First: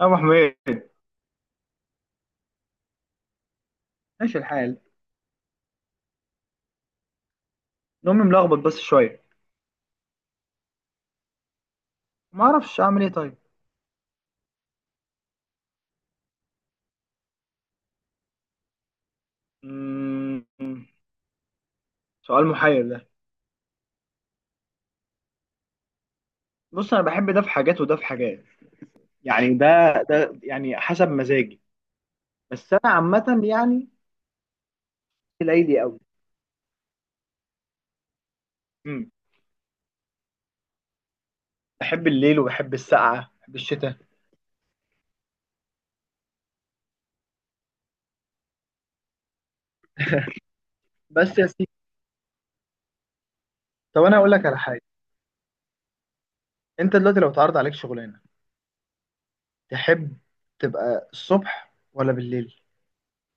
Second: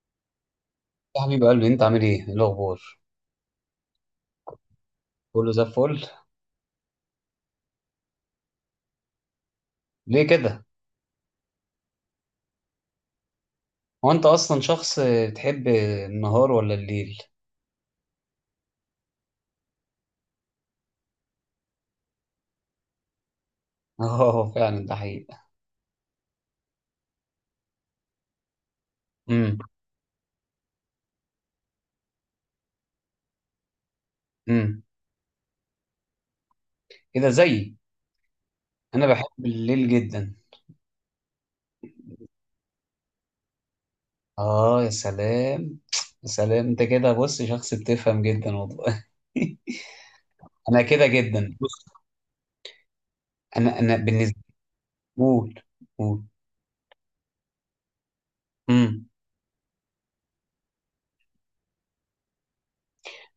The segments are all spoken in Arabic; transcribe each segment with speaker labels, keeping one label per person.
Speaker 1: يا ابو حميد.
Speaker 2: يا حبيب قلبي، انت عامل ايه؟ ايه الاخبار؟
Speaker 1: ماشي الحال.
Speaker 2: كله زي الفل.
Speaker 1: نومي ملخبط بس شويه.
Speaker 2: ليه كده؟
Speaker 1: ما اعرفش اعمل ايه طيب.
Speaker 2: هو انت اصلا شخص بتحب النهار ولا الليل؟
Speaker 1: مم. سؤال محير ده.
Speaker 2: اه، فعلا ده حقيقة.
Speaker 1: بص، انا بحب ده في حاجات وده في حاجات. يعني
Speaker 2: امم
Speaker 1: ده ده يعني حسب مزاجي. بس انا عامه يعني
Speaker 2: امم
Speaker 1: ليلي قوي.
Speaker 2: كده زيي. انا
Speaker 1: امم.
Speaker 2: بحب الليل جدا.
Speaker 1: بحب الليل وبحب السقعه، بحب الشتاء.
Speaker 2: اه يا سلام، يا سلام، انت كده، بص، شخص بتفهم جدا والله. انا كده
Speaker 1: بس يا
Speaker 2: جدا،
Speaker 1: سيدي،
Speaker 2: بص، انا
Speaker 1: طب انا اقول
Speaker 2: بالنسبه.
Speaker 1: لك على حاجه.
Speaker 2: قول قول.
Speaker 1: انت دلوقتي لو اتعرض عليك شغلانه،
Speaker 2: امم
Speaker 1: تحب تبقى الصبح ولا بالليل؟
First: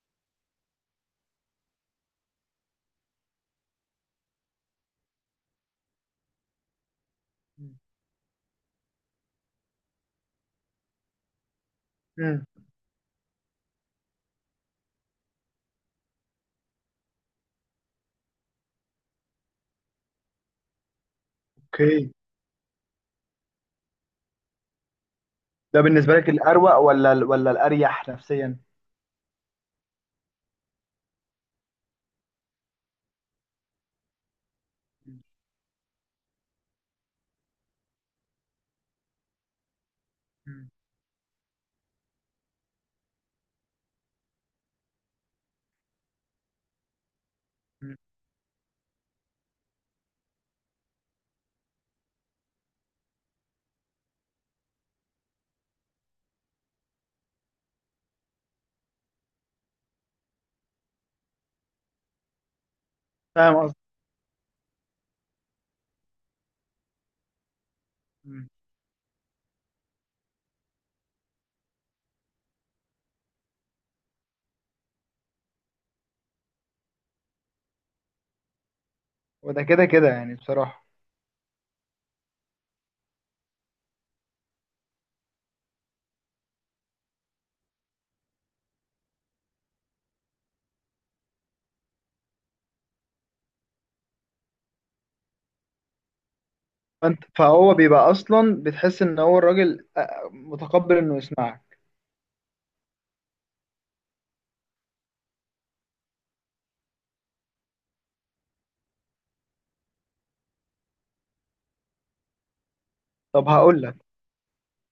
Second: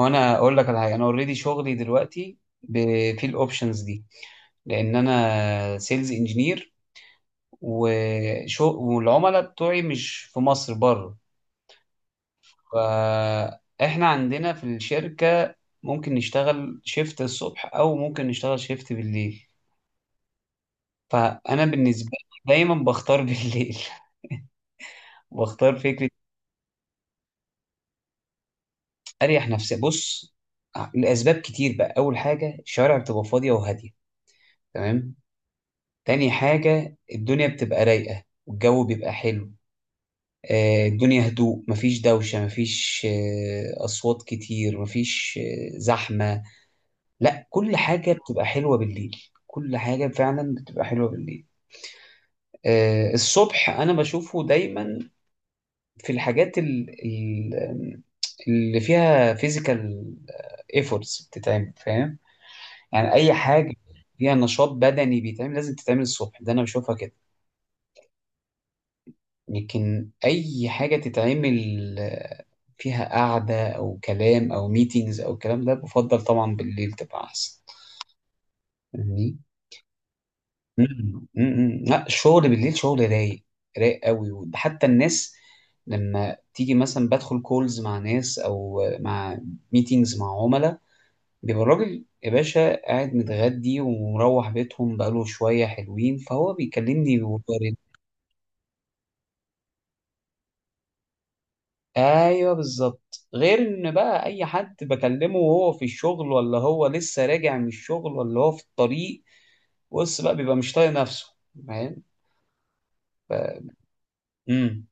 Speaker 2: هو انا اقول لك على حاجه، انا اوريدي شغلي دلوقتي في الاوبشنز دي، لان انا سيلز انجينير وشو، والعملاء بتوعي مش في مصر، بره.
Speaker 1: امم.
Speaker 2: فاحنا عندنا في الشركة ممكن نشتغل شيفت الصبح او ممكن نشتغل شيفت بالليل. فانا بالنسبة
Speaker 1: اوكي.
Speaker 2: لي دايما بختار بالليل. بختار
Speaker 1: ده
Speaker 2: فكرة
Speaker 1: بالنسبه لك الاروق ولا الاريح نفسيا؟
Speaker 2: اريح نفسي. بص، لاسباب كتير بقى. اول حاجة، الشوارع بتبقى فاضية وهادية، تمام؟ تاني حاجة، الدنيا بتبقى رايقة والجو بيبقى حلو. الدنيا هدوء، مفيش دوشة، مفيش أصوات كتير، مفيش زحمة. لا، كل
Speaker 1: مم.
Speaker 2: حاجة بتبقى حلوة بالليل. كل حاجة فعلا بتبقى حلوة بالليل. الصبح أنا بشوفه دايما في الحاجات اللي فيها فيزيكال ايفورتس بتتعمل، فاهم؟ يعني أي
Speaker 1: فاهم قصدي.
Speaker 2: حاجة فيها نشاط بدني بيتعمل لازم تتعمل الصبح، ده أنا بشوفها كده.
Speaker 1: مم.
Speaker 2: لكن أي حاجة تتعمل آه، فيها قعدة أو كلام أو ميتينجز أو الكلام ده، بفضل طبعا بالليل تبقى أحسن. فاهمني؟
Speaker 1: وده كده كده يعني بصراحة.
Speaker 2: لا، الشغل بالليل شغل رايق. رايق قوي. وده حتى الناس لما تيجي مثلا، بدخل كولز مع ناس أو مع ميتينجز مع عملاء، بيبقى الراجل يا باشا قاعد متغدي ومروح بيتهم بقاله شوية، حلوين، فهو بيكلمني.
Speaker 1: فهو بيبقى اصلا بتحس ان هو الراجل متقبل انه يسمعك.
Speaker 2: ايوه، بالظبط. غير ان بقى اي حد بكلمه وهو في الشغل، ولا هو لسه راجع من الشغل، ولا هو في الطريق، بص بقى، بيبقى مش طايق نفسه. فاهم؟ ف...
Speaker 1: طب هقول لك،
Speaker 2: امم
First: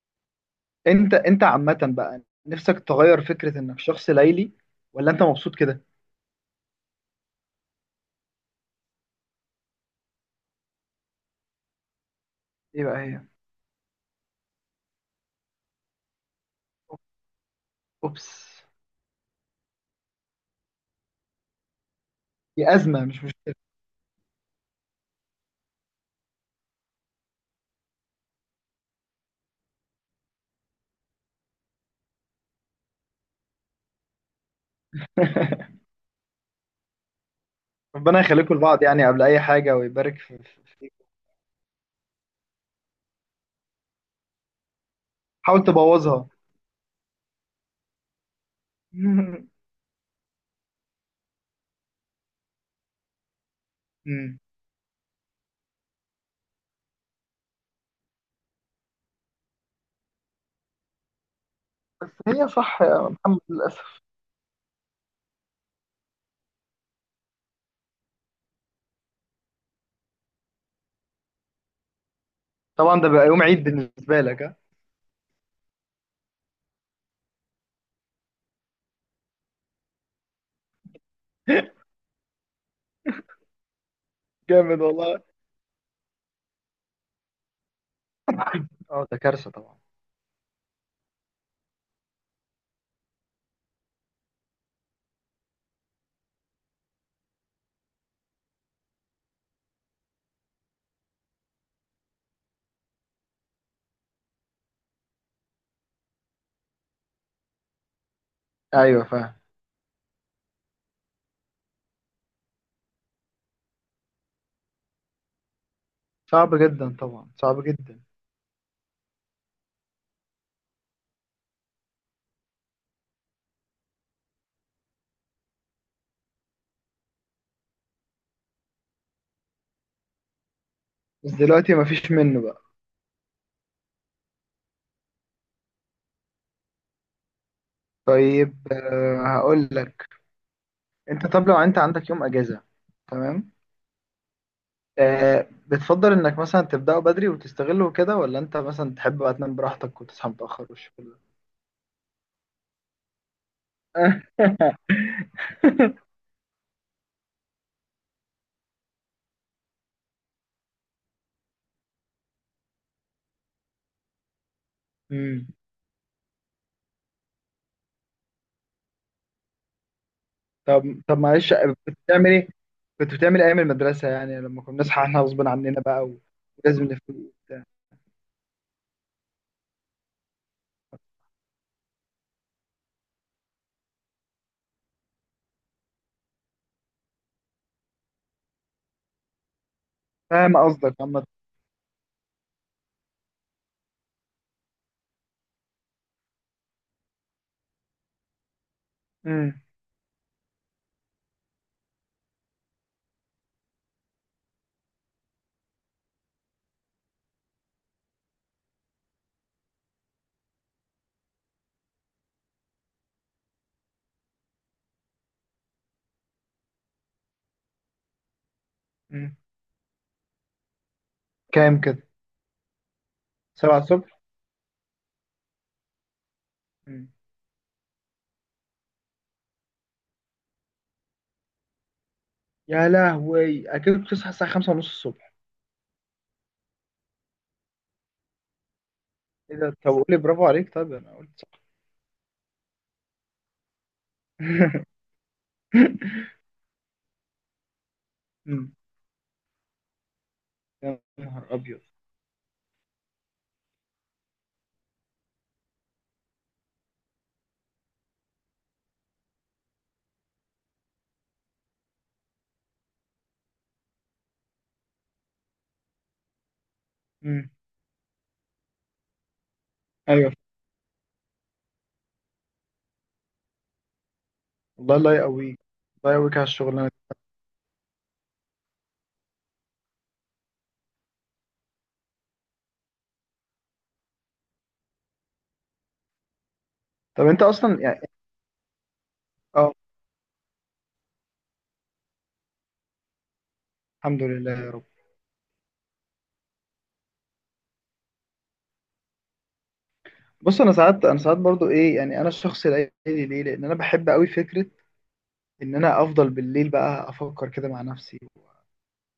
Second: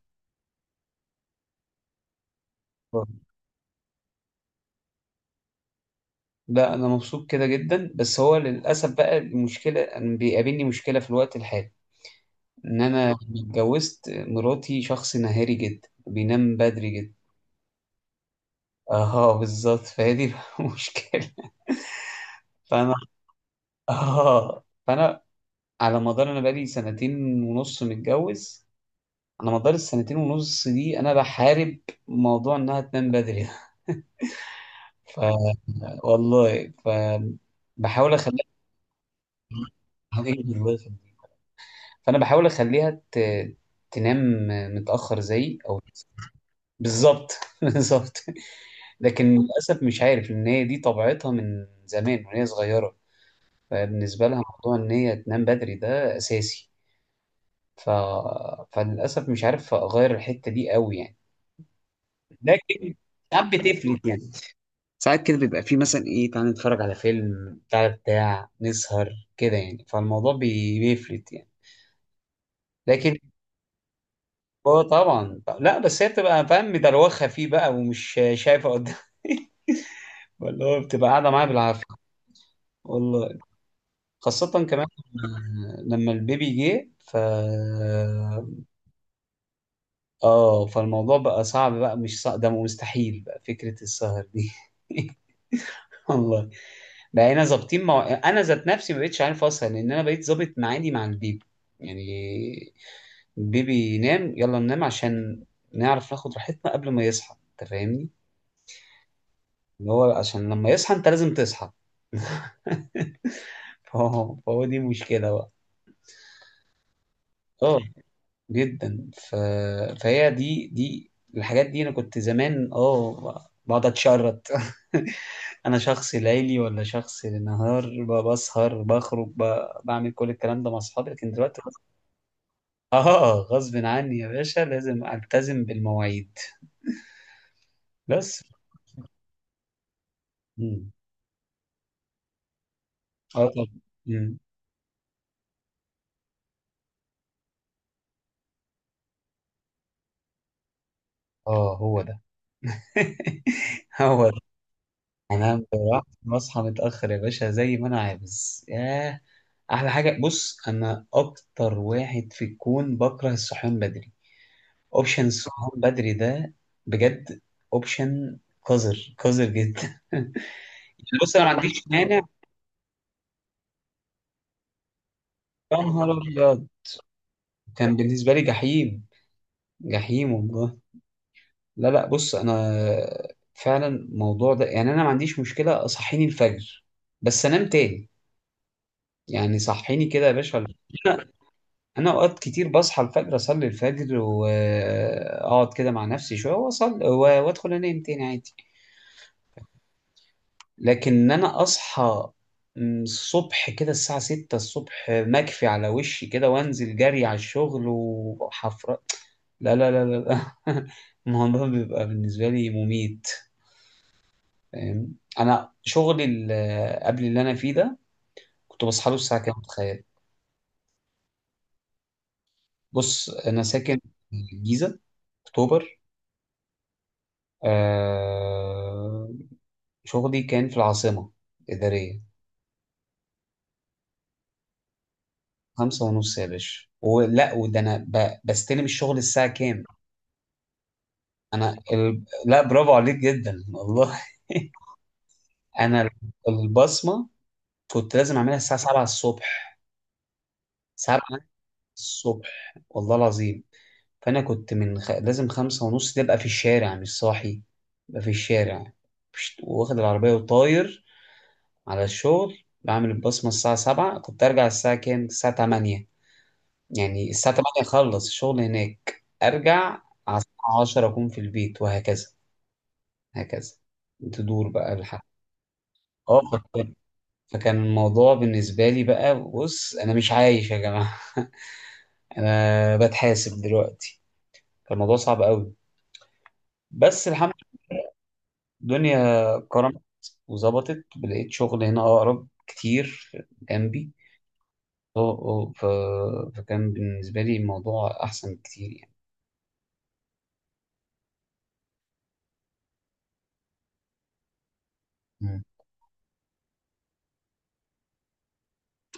Speaker 1: انت عامة بقى نفسك تغير فكرة انك شخص ليلي، ولا انت مبسوط كده؟
Speaker 2: لا، انا مبسوط كده جدا، بس هو للاسف بقى المشكله، أنا بيقابلني مشكله في الوقت الحالي، ان
Speaker 1: ايه بقى
Speaker 2: انا
Speaker 1: هي.
Speaker 2: اتجوزت مراتي شخص نهاري جدا، بينام بدري جدا.
Speaker 1: اوبس.
Speaker 2: اه بالظبط، فهي دي بقى المشكله.
Speaker 1: دي
Speaker 2: فانا
Speaker 1: ازمة مش مشكلة.
Speaker 2: اه فانا على مدار، انا بقالي سنتين ونص متجوز، على مدار السنتين ونص دي انا بحارب موضوع انها تنام بدري ده. ف والله ف بحاول
Speaker 1: ربنا
Speaker 2: اخليها.
Speaker 1: يخليكم لبعض يعني قبل اي حاجة، ويبارك
Speaker 2: إيه، الله
Speaker 1: فيك.
Speaker 2: يخليك. فانا بحاول اخليها تنام متاخر زي
Speaker 1: حاول
Speaker 2: او.
Speaker 1: تبوظها.
Speaker 2: بالظبط. بالظبط. لكن للاسف مش عارف، ان هي دي طبيعتها من زمان وهي صغيره. فبالنسبه
Speaker 1: مم.
Speaker 2: لها موضوع ان هي تنام بدري ده اساسي. ف... فللاسف مش عارف اغير الحته دي قوي، يعني.
Speaker 1: بس هي صح
Speaker 2: لكن
Speaker 1: يا محمد،
Speaker 2: ساعات
Speaker 1: للاسف.
Speaker 2: بتفلت، يعني. ساعات كده بيبقى فيه مثلا، ايه تعالى نتفرج على فيلم بتاع بتاع، نسهر كده، يعني. فالموضوع بيفلت، يعني.
Speaker 1: طبعا ده
Speaker 2: لكن
Speaker 1: بقى يوم عيد بالنسبة لك، ها؟
Speaker 2: هو طبعا لا، بس هي بتبقى، فاهم، مدروخه فيه بقى، ومش شايفه قدام. ولا هو بتبقى قاعده معايا بالعافيه، والله. خاصه
Speaker 1: جامد
Speaker 2: كمان
Speaker 1: والله.
Speaker 2: لما البيبي جه. ف
Speaker 1: اه، ده كارثة طبعا.
Speaker 2: اه، فالموضوع بقى صعب، بقى مش صعب ده، مستحيل بقى فكره السهر دي. والله، بقينا ظابطين انا ذات نفسي ما بقتش عارف اصلا، لان انا بقيت ظابط معادي مع البيبي، يعني. البيبي ينام، يلا ننام، عشان نعرف ناخد راحتنا قبل ما يصحى. انت فاهمني؟
Speaker 1: ايوه، فاهم.
Speaker 2: اللي هو عشان لما يصحى انت لازم تصحى. فهو دي مشكلة بقى.
Speaker 1: صعب جدا طبعا، صعب
Speaker 2: اه
Speaker 1: جدا.
Speaker 2: جدا. فهي دي الحاجات دي، انا كنت زمان اه بقعد اتشرط. انا شخص ليلي ولا شخص نهار، بسهر، بخرج، بعمل كل الكلام ده مع اصحابي. لكن
Speaker 1: بس
Speaker 2: دلوقتي
Speaker 1: دلوقتي مفيش منه بقى.
Speaker 2: اه، غصب عني يا باشا، لازم التزم بالمواعيد. بس
Speaker 1: طيب، هقول لك.
Speaker 2: مم.
Speaker 1: انت طب لو انت عندك يوم اجازه،
Speaker 2: اه
Speaker 1: تمام،
Speaker 2: طب، مم.
Speaker 1: بتفضل انك مثلا تبداه بدري وتستغله كده، ولا انت مثلا تحب بقى تنام براحتك وتصحى متاخر والشغل ده؟
Speaker 2: اه هو ده.
Speaker 1: آه.
Speaker 2: هو ده. انام براحتي واصحى متاخر يا باشا، زي ما انا عاوز ياه. احلى حاجه. بص، انا اكتر واحد في الكون بكره الصحيان بدري. اوبشن
Speaker 1: مم.
Speaker 2: الصحيان بدري ده، بجد، اوبشن قذر، قذر جدا.
Speaker 1: طب
Speaker 2: بص انا ما
Speaker 1: معلش،
Speaker 2: عنديش
Speaker 1: كنت
Speaker 2: مانع.
Speaker 1: بتعمل ايه؟ كنت بتعمل ايام المدرسه يعني، لما كنا بنصحى احنا غصب
Speaker 2: يا
Speaker 1: عننا
Speaker 2: نهار
Speaker 1: بقى،
Speaker 2: ابيض،
Speaker 1: ولازم نفوق وبتاع.
Speaker 2: كان بالنسبه لي جحيم، جحيم والله. لا لا، بص انا فعلا الموضوع ده يعني، انا ما عنديش مشكله صحيني الفجر، بس انام تاني، يعني. صحيني كده يا
Speaker 1: فاهم
Speaker 2: باشا.
Speaker 1: قصدك عامه.
Speaker 2: انا اوقات كتير بصحى الفجر، اصلي الفجر واقعد كده مع نفسي شويه، واصلي وادخل انام تاني، عادي.
Speaker 1: مم.
Speaker 2: لكن ان انا اصحى الصبح كده الساعه 6 الصبح، مكفي على وشي كده، وانزل جري على الشغل، وحفرة، لا لا لا لا لا. الموضوع بيبقى بالنسبه لي مميت. فاهم؟ انا شغلي قبل اللي انا فيه ده، كنت بصحى له
Speaker 1: مم.
Speaker 2: الساعه كام، تخيل؟
Speaker 1: كام كده؟
Speaker 2: بص انا
Speaker 1: سبعة
Speaker 2: ساكن
Speaker 1: الصبح؟
Speaker 2: في الجيزه، اكتوبر.
Speaker 1: مم.
Speaker 2: آه، شغلي كان في العاصمة الإدارية.
Speaker 1: يا لهوي، اكيد بتصحى الساعه 5 ونص الصبح؟
Speaker 2: خمسة ونص يا باشا. ولا وده أنا بستلم الشغل الساعة
Speaker 1: ايه ده؟
Speaker 2: كام؟
Speaker 1: طب قول لي، برافو عليك، طيب انا قلت صح.
Speaker 2: لا برافو عليك جدا والله. أنا البصمة كنت لازم أعملها
Speaker 1: أمم.
Speaker 2: الساعة 7 الصبح.
Speaker 1: يا
Speaker 2: 7
Speaker 1: نهار ابيض.
Speaker 2: الصبح والله العظيم. فأنا كنت من لازم خمسة ونص دي أبقى في الشارع مش صاحي، أبقى في الشارع واخد العربية وطاير على الشغل، بعمل البصمة الساعة 7، كنت أرجع الساعة كام؟ الساعة 8، يعني
Speaker 1: أمم.
Speaker 2: الساعة 8 أخلص الشغل هناك، أرجع
Speaker 1: ايوه.
Speaker 2: على الساعة 10 أكون في البيت، وهكذا هكذا، تدور بقى
Speaker 1: والله، الله
Speaker 2: الحق.
Speaker 1: يقويك. الله يقويك
Speaker 2: اه
Speaker 1: على الشغلانه
Speaker 2: فكان
Speaker 1: دي.
Speaker 2: فكان الموضوع بالنسبة لي بقى، بص أنا مش عايش يا جماعة. أنا بتحاسب دلوقتي. كان الموضوع صعب قوي،
Speaker 1: طب
Speaker 2: بس
Speaker 1: انت
Speaker 2: الحمد لله،
Speaker 1: اصلا يعني.
Speaker 2: الدنيا
Speaker 1: اه.
Speaker 2: كرمت وظبطت، لقيت شغل هنا أقرب كتير جنبي.
Speaker 1: الحمد لله يا رب.
Speaker 2: اه اه، فكان بالنسبة لي الموضوع أحسن كتير.
Speaker 1: بص، انا ساعات برضو ايه يعني انا الشخص الليلي. ليه؟ لان انا بحب قوي فكره
Speaker 2: مم.
Speaker 1: ان انا افضل بالليل، بقى افكر كده مع نفسي،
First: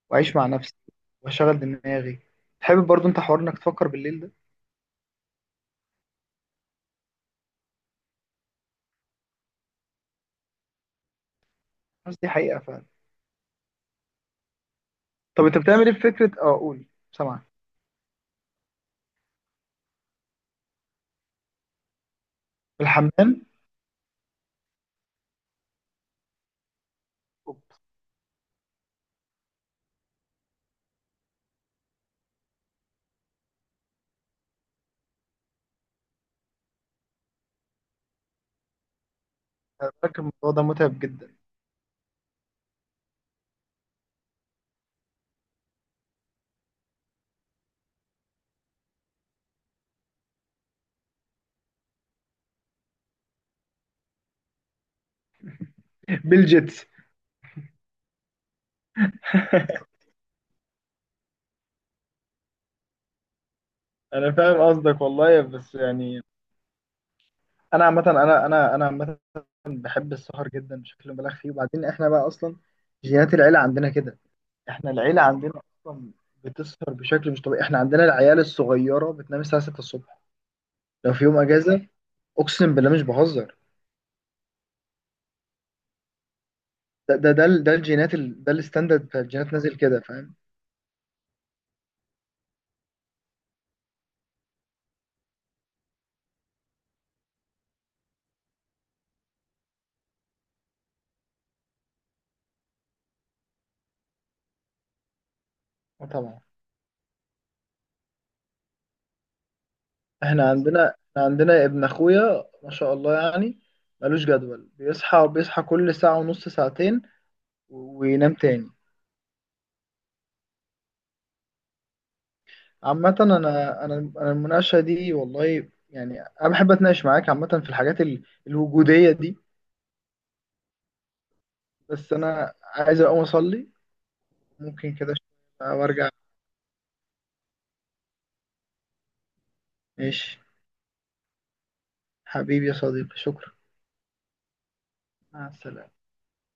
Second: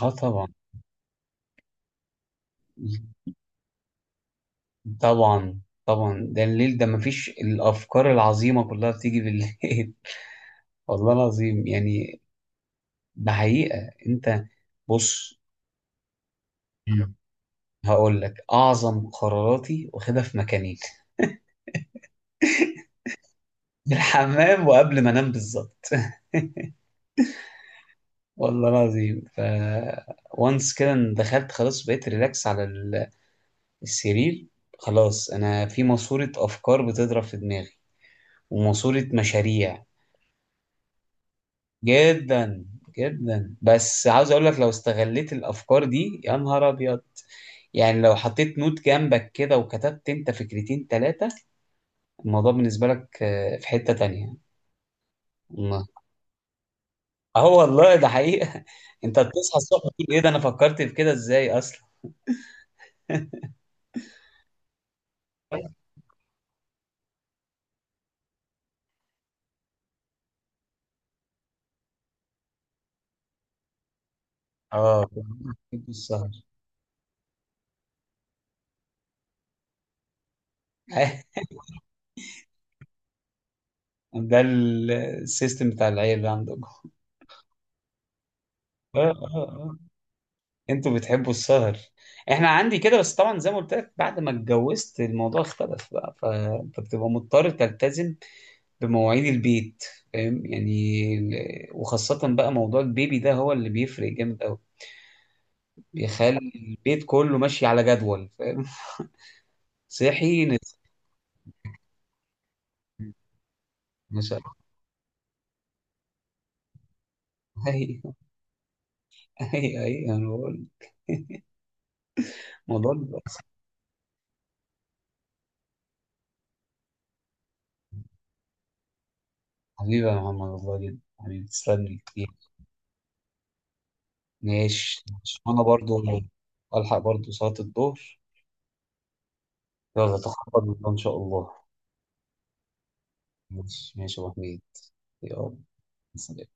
Speaker 2: اه
Speaker 1: واعيش
Speaker 2: طبعا.
Speaker 1: مع نفسي، واشغل دماغي. تحب برضو انت حوار انك تفكر بالليل ده؟
Speaker 2: طبعا طبعا، ده الليل ده مفيش، الافكار العظيمه كلها بتيجي بالليل. والله العظيم،
Speaker 1: بس
Speaker 2: يعني.
Speaker 1: دي حقيقه فعلا.
Speaker 2: ده حقيقه، انت، بص،
Speaker 1: طب انت بتعمل ايه في فكره؟ اه قول،
Speaker 2: مم.
Speaker 1: سامعك.
Speaker 2: هقول لك، اعظم قراراتي واخدها في مكانين.
Speaker 1: الحمام؟
Speaker 2: في الحمام، وقبل ما انام، بالظبط.
Speaker 1: أوبس.
Speaker 2: والله العظيم. وانس كده إن دخلت خلاص، بقيت ريلاكس على السرير، خلاص انا في ماسوره افكار بتضرب في دماغي، وماسوره مشاريع.
Speaker 1: أنا فاكر الموضوع ده متعب جدا.
Speaker 2: جدا. جدا. بس عاوز اقول لك، لو استغليت الافكار دي يا نهار ابيض، يعني لو حطيت نوت جنبك كده وكتبت انت فكرتين ثلاثة، الموضوع بالنسبة لك في حتة تانية، والله.
Speaker 1: بالجيتس.
Speaker 2: اه والله ده حقيقة. انت بتصحى الصبح تقول ايه ده، انا فكرت في كده ازاي اصلا؟
Speaker 1: انا فاهم قصدك والله، بس يعني انا عامه، انا انا انا عامه بحب السهر جدا بشكل مبالغ فيه. وبعدين احنا بقى اصلا جينات العيله عندنا كده. احنا
Speaker 2: اه.
Speaker 1: العيله عندنا اصلا
Speaker 2: السهر.
Speaker 1: بتسهر بشكل مش طبيعي. احنا عندنا العيال الصغيره بتنام الساعه 6 الصبح لو في يوم اجازه، اقسم بالله مش بهزر.
Speaker 2: ده السيستم بتاع العيال اللي عندكم.
Speaker 1: ده الجينات ده الستاندرد بتاع
Speaker 2: اه
Speaker 1: الجينات نازل
Speaker 2: آه.
Speaker 1: كده، فاهم؟
Speaker 2: انتوا بتحبوا السهر. احنا عندي كده. بس طبعا زي ما قلت لك، بعد ما اتجوزت الموضوع اختلف بقى، فانت بتبقى مضطر تلتزم بمواعيد البيت. فاهم يعني؟ وخاصة بقى موضوع البيبي ده، هو اللي بيفرق جامد قوي،
Speaker 1: آه،
Speaker 2: بيخلي
Speaker 1: طبعا.
Speaker 2: البيت كله ماشي على جدول. فاهم؟ صحي،
Speaker 1: احنا
Speaker 2: نزل.
Speaker 1: عندنا احنا عندنا ابن اخويا ما شاء الله يعني،
Speaker 2: ما
Speaker 1: ملوش
Speaker 2: شاء الله.
Speaker 1: جدول، بيصحى كل ساعة ونص ساعتين
Speaker 2: اي
Speaker 1: وينام تاني.
Speaker 2: اي انا بقول الموضوع
Speaker 1: عامة انا انا انا المناقشة دي والله يعني، انا بحب اتناقش معاك عامة في الحاجات الوجودية دي.
Speaker 2: حبيبي يا محمد، والله جدا حبيبي، تسلم لي
Speaker 1: بس
Speaker 2: كتير.
Speaker 1: انا عايز اقوم اصلي. ممكن
Speaker 2: ماشي،
Speaker 1: كده
Speaker 2: ماشي. وانا
Speaker 1: شوية
Speaker 2: برضو
Speaker 1: وارجع؟
Speaker 2: الحق برضو صلاة الظهر. يلا،
Speaker 1: ماشي.
Speaker 2: تخرج ان شاء الله.
Speaker 1: حبيبي يا صديقي، شكرا.
Speaker 2: ماشي، ماشي يا ابو حميد.
Speaker 1: مع
Speaker 2: يلا.
Speaker 1: السلامة.
Speaker 2: سلام.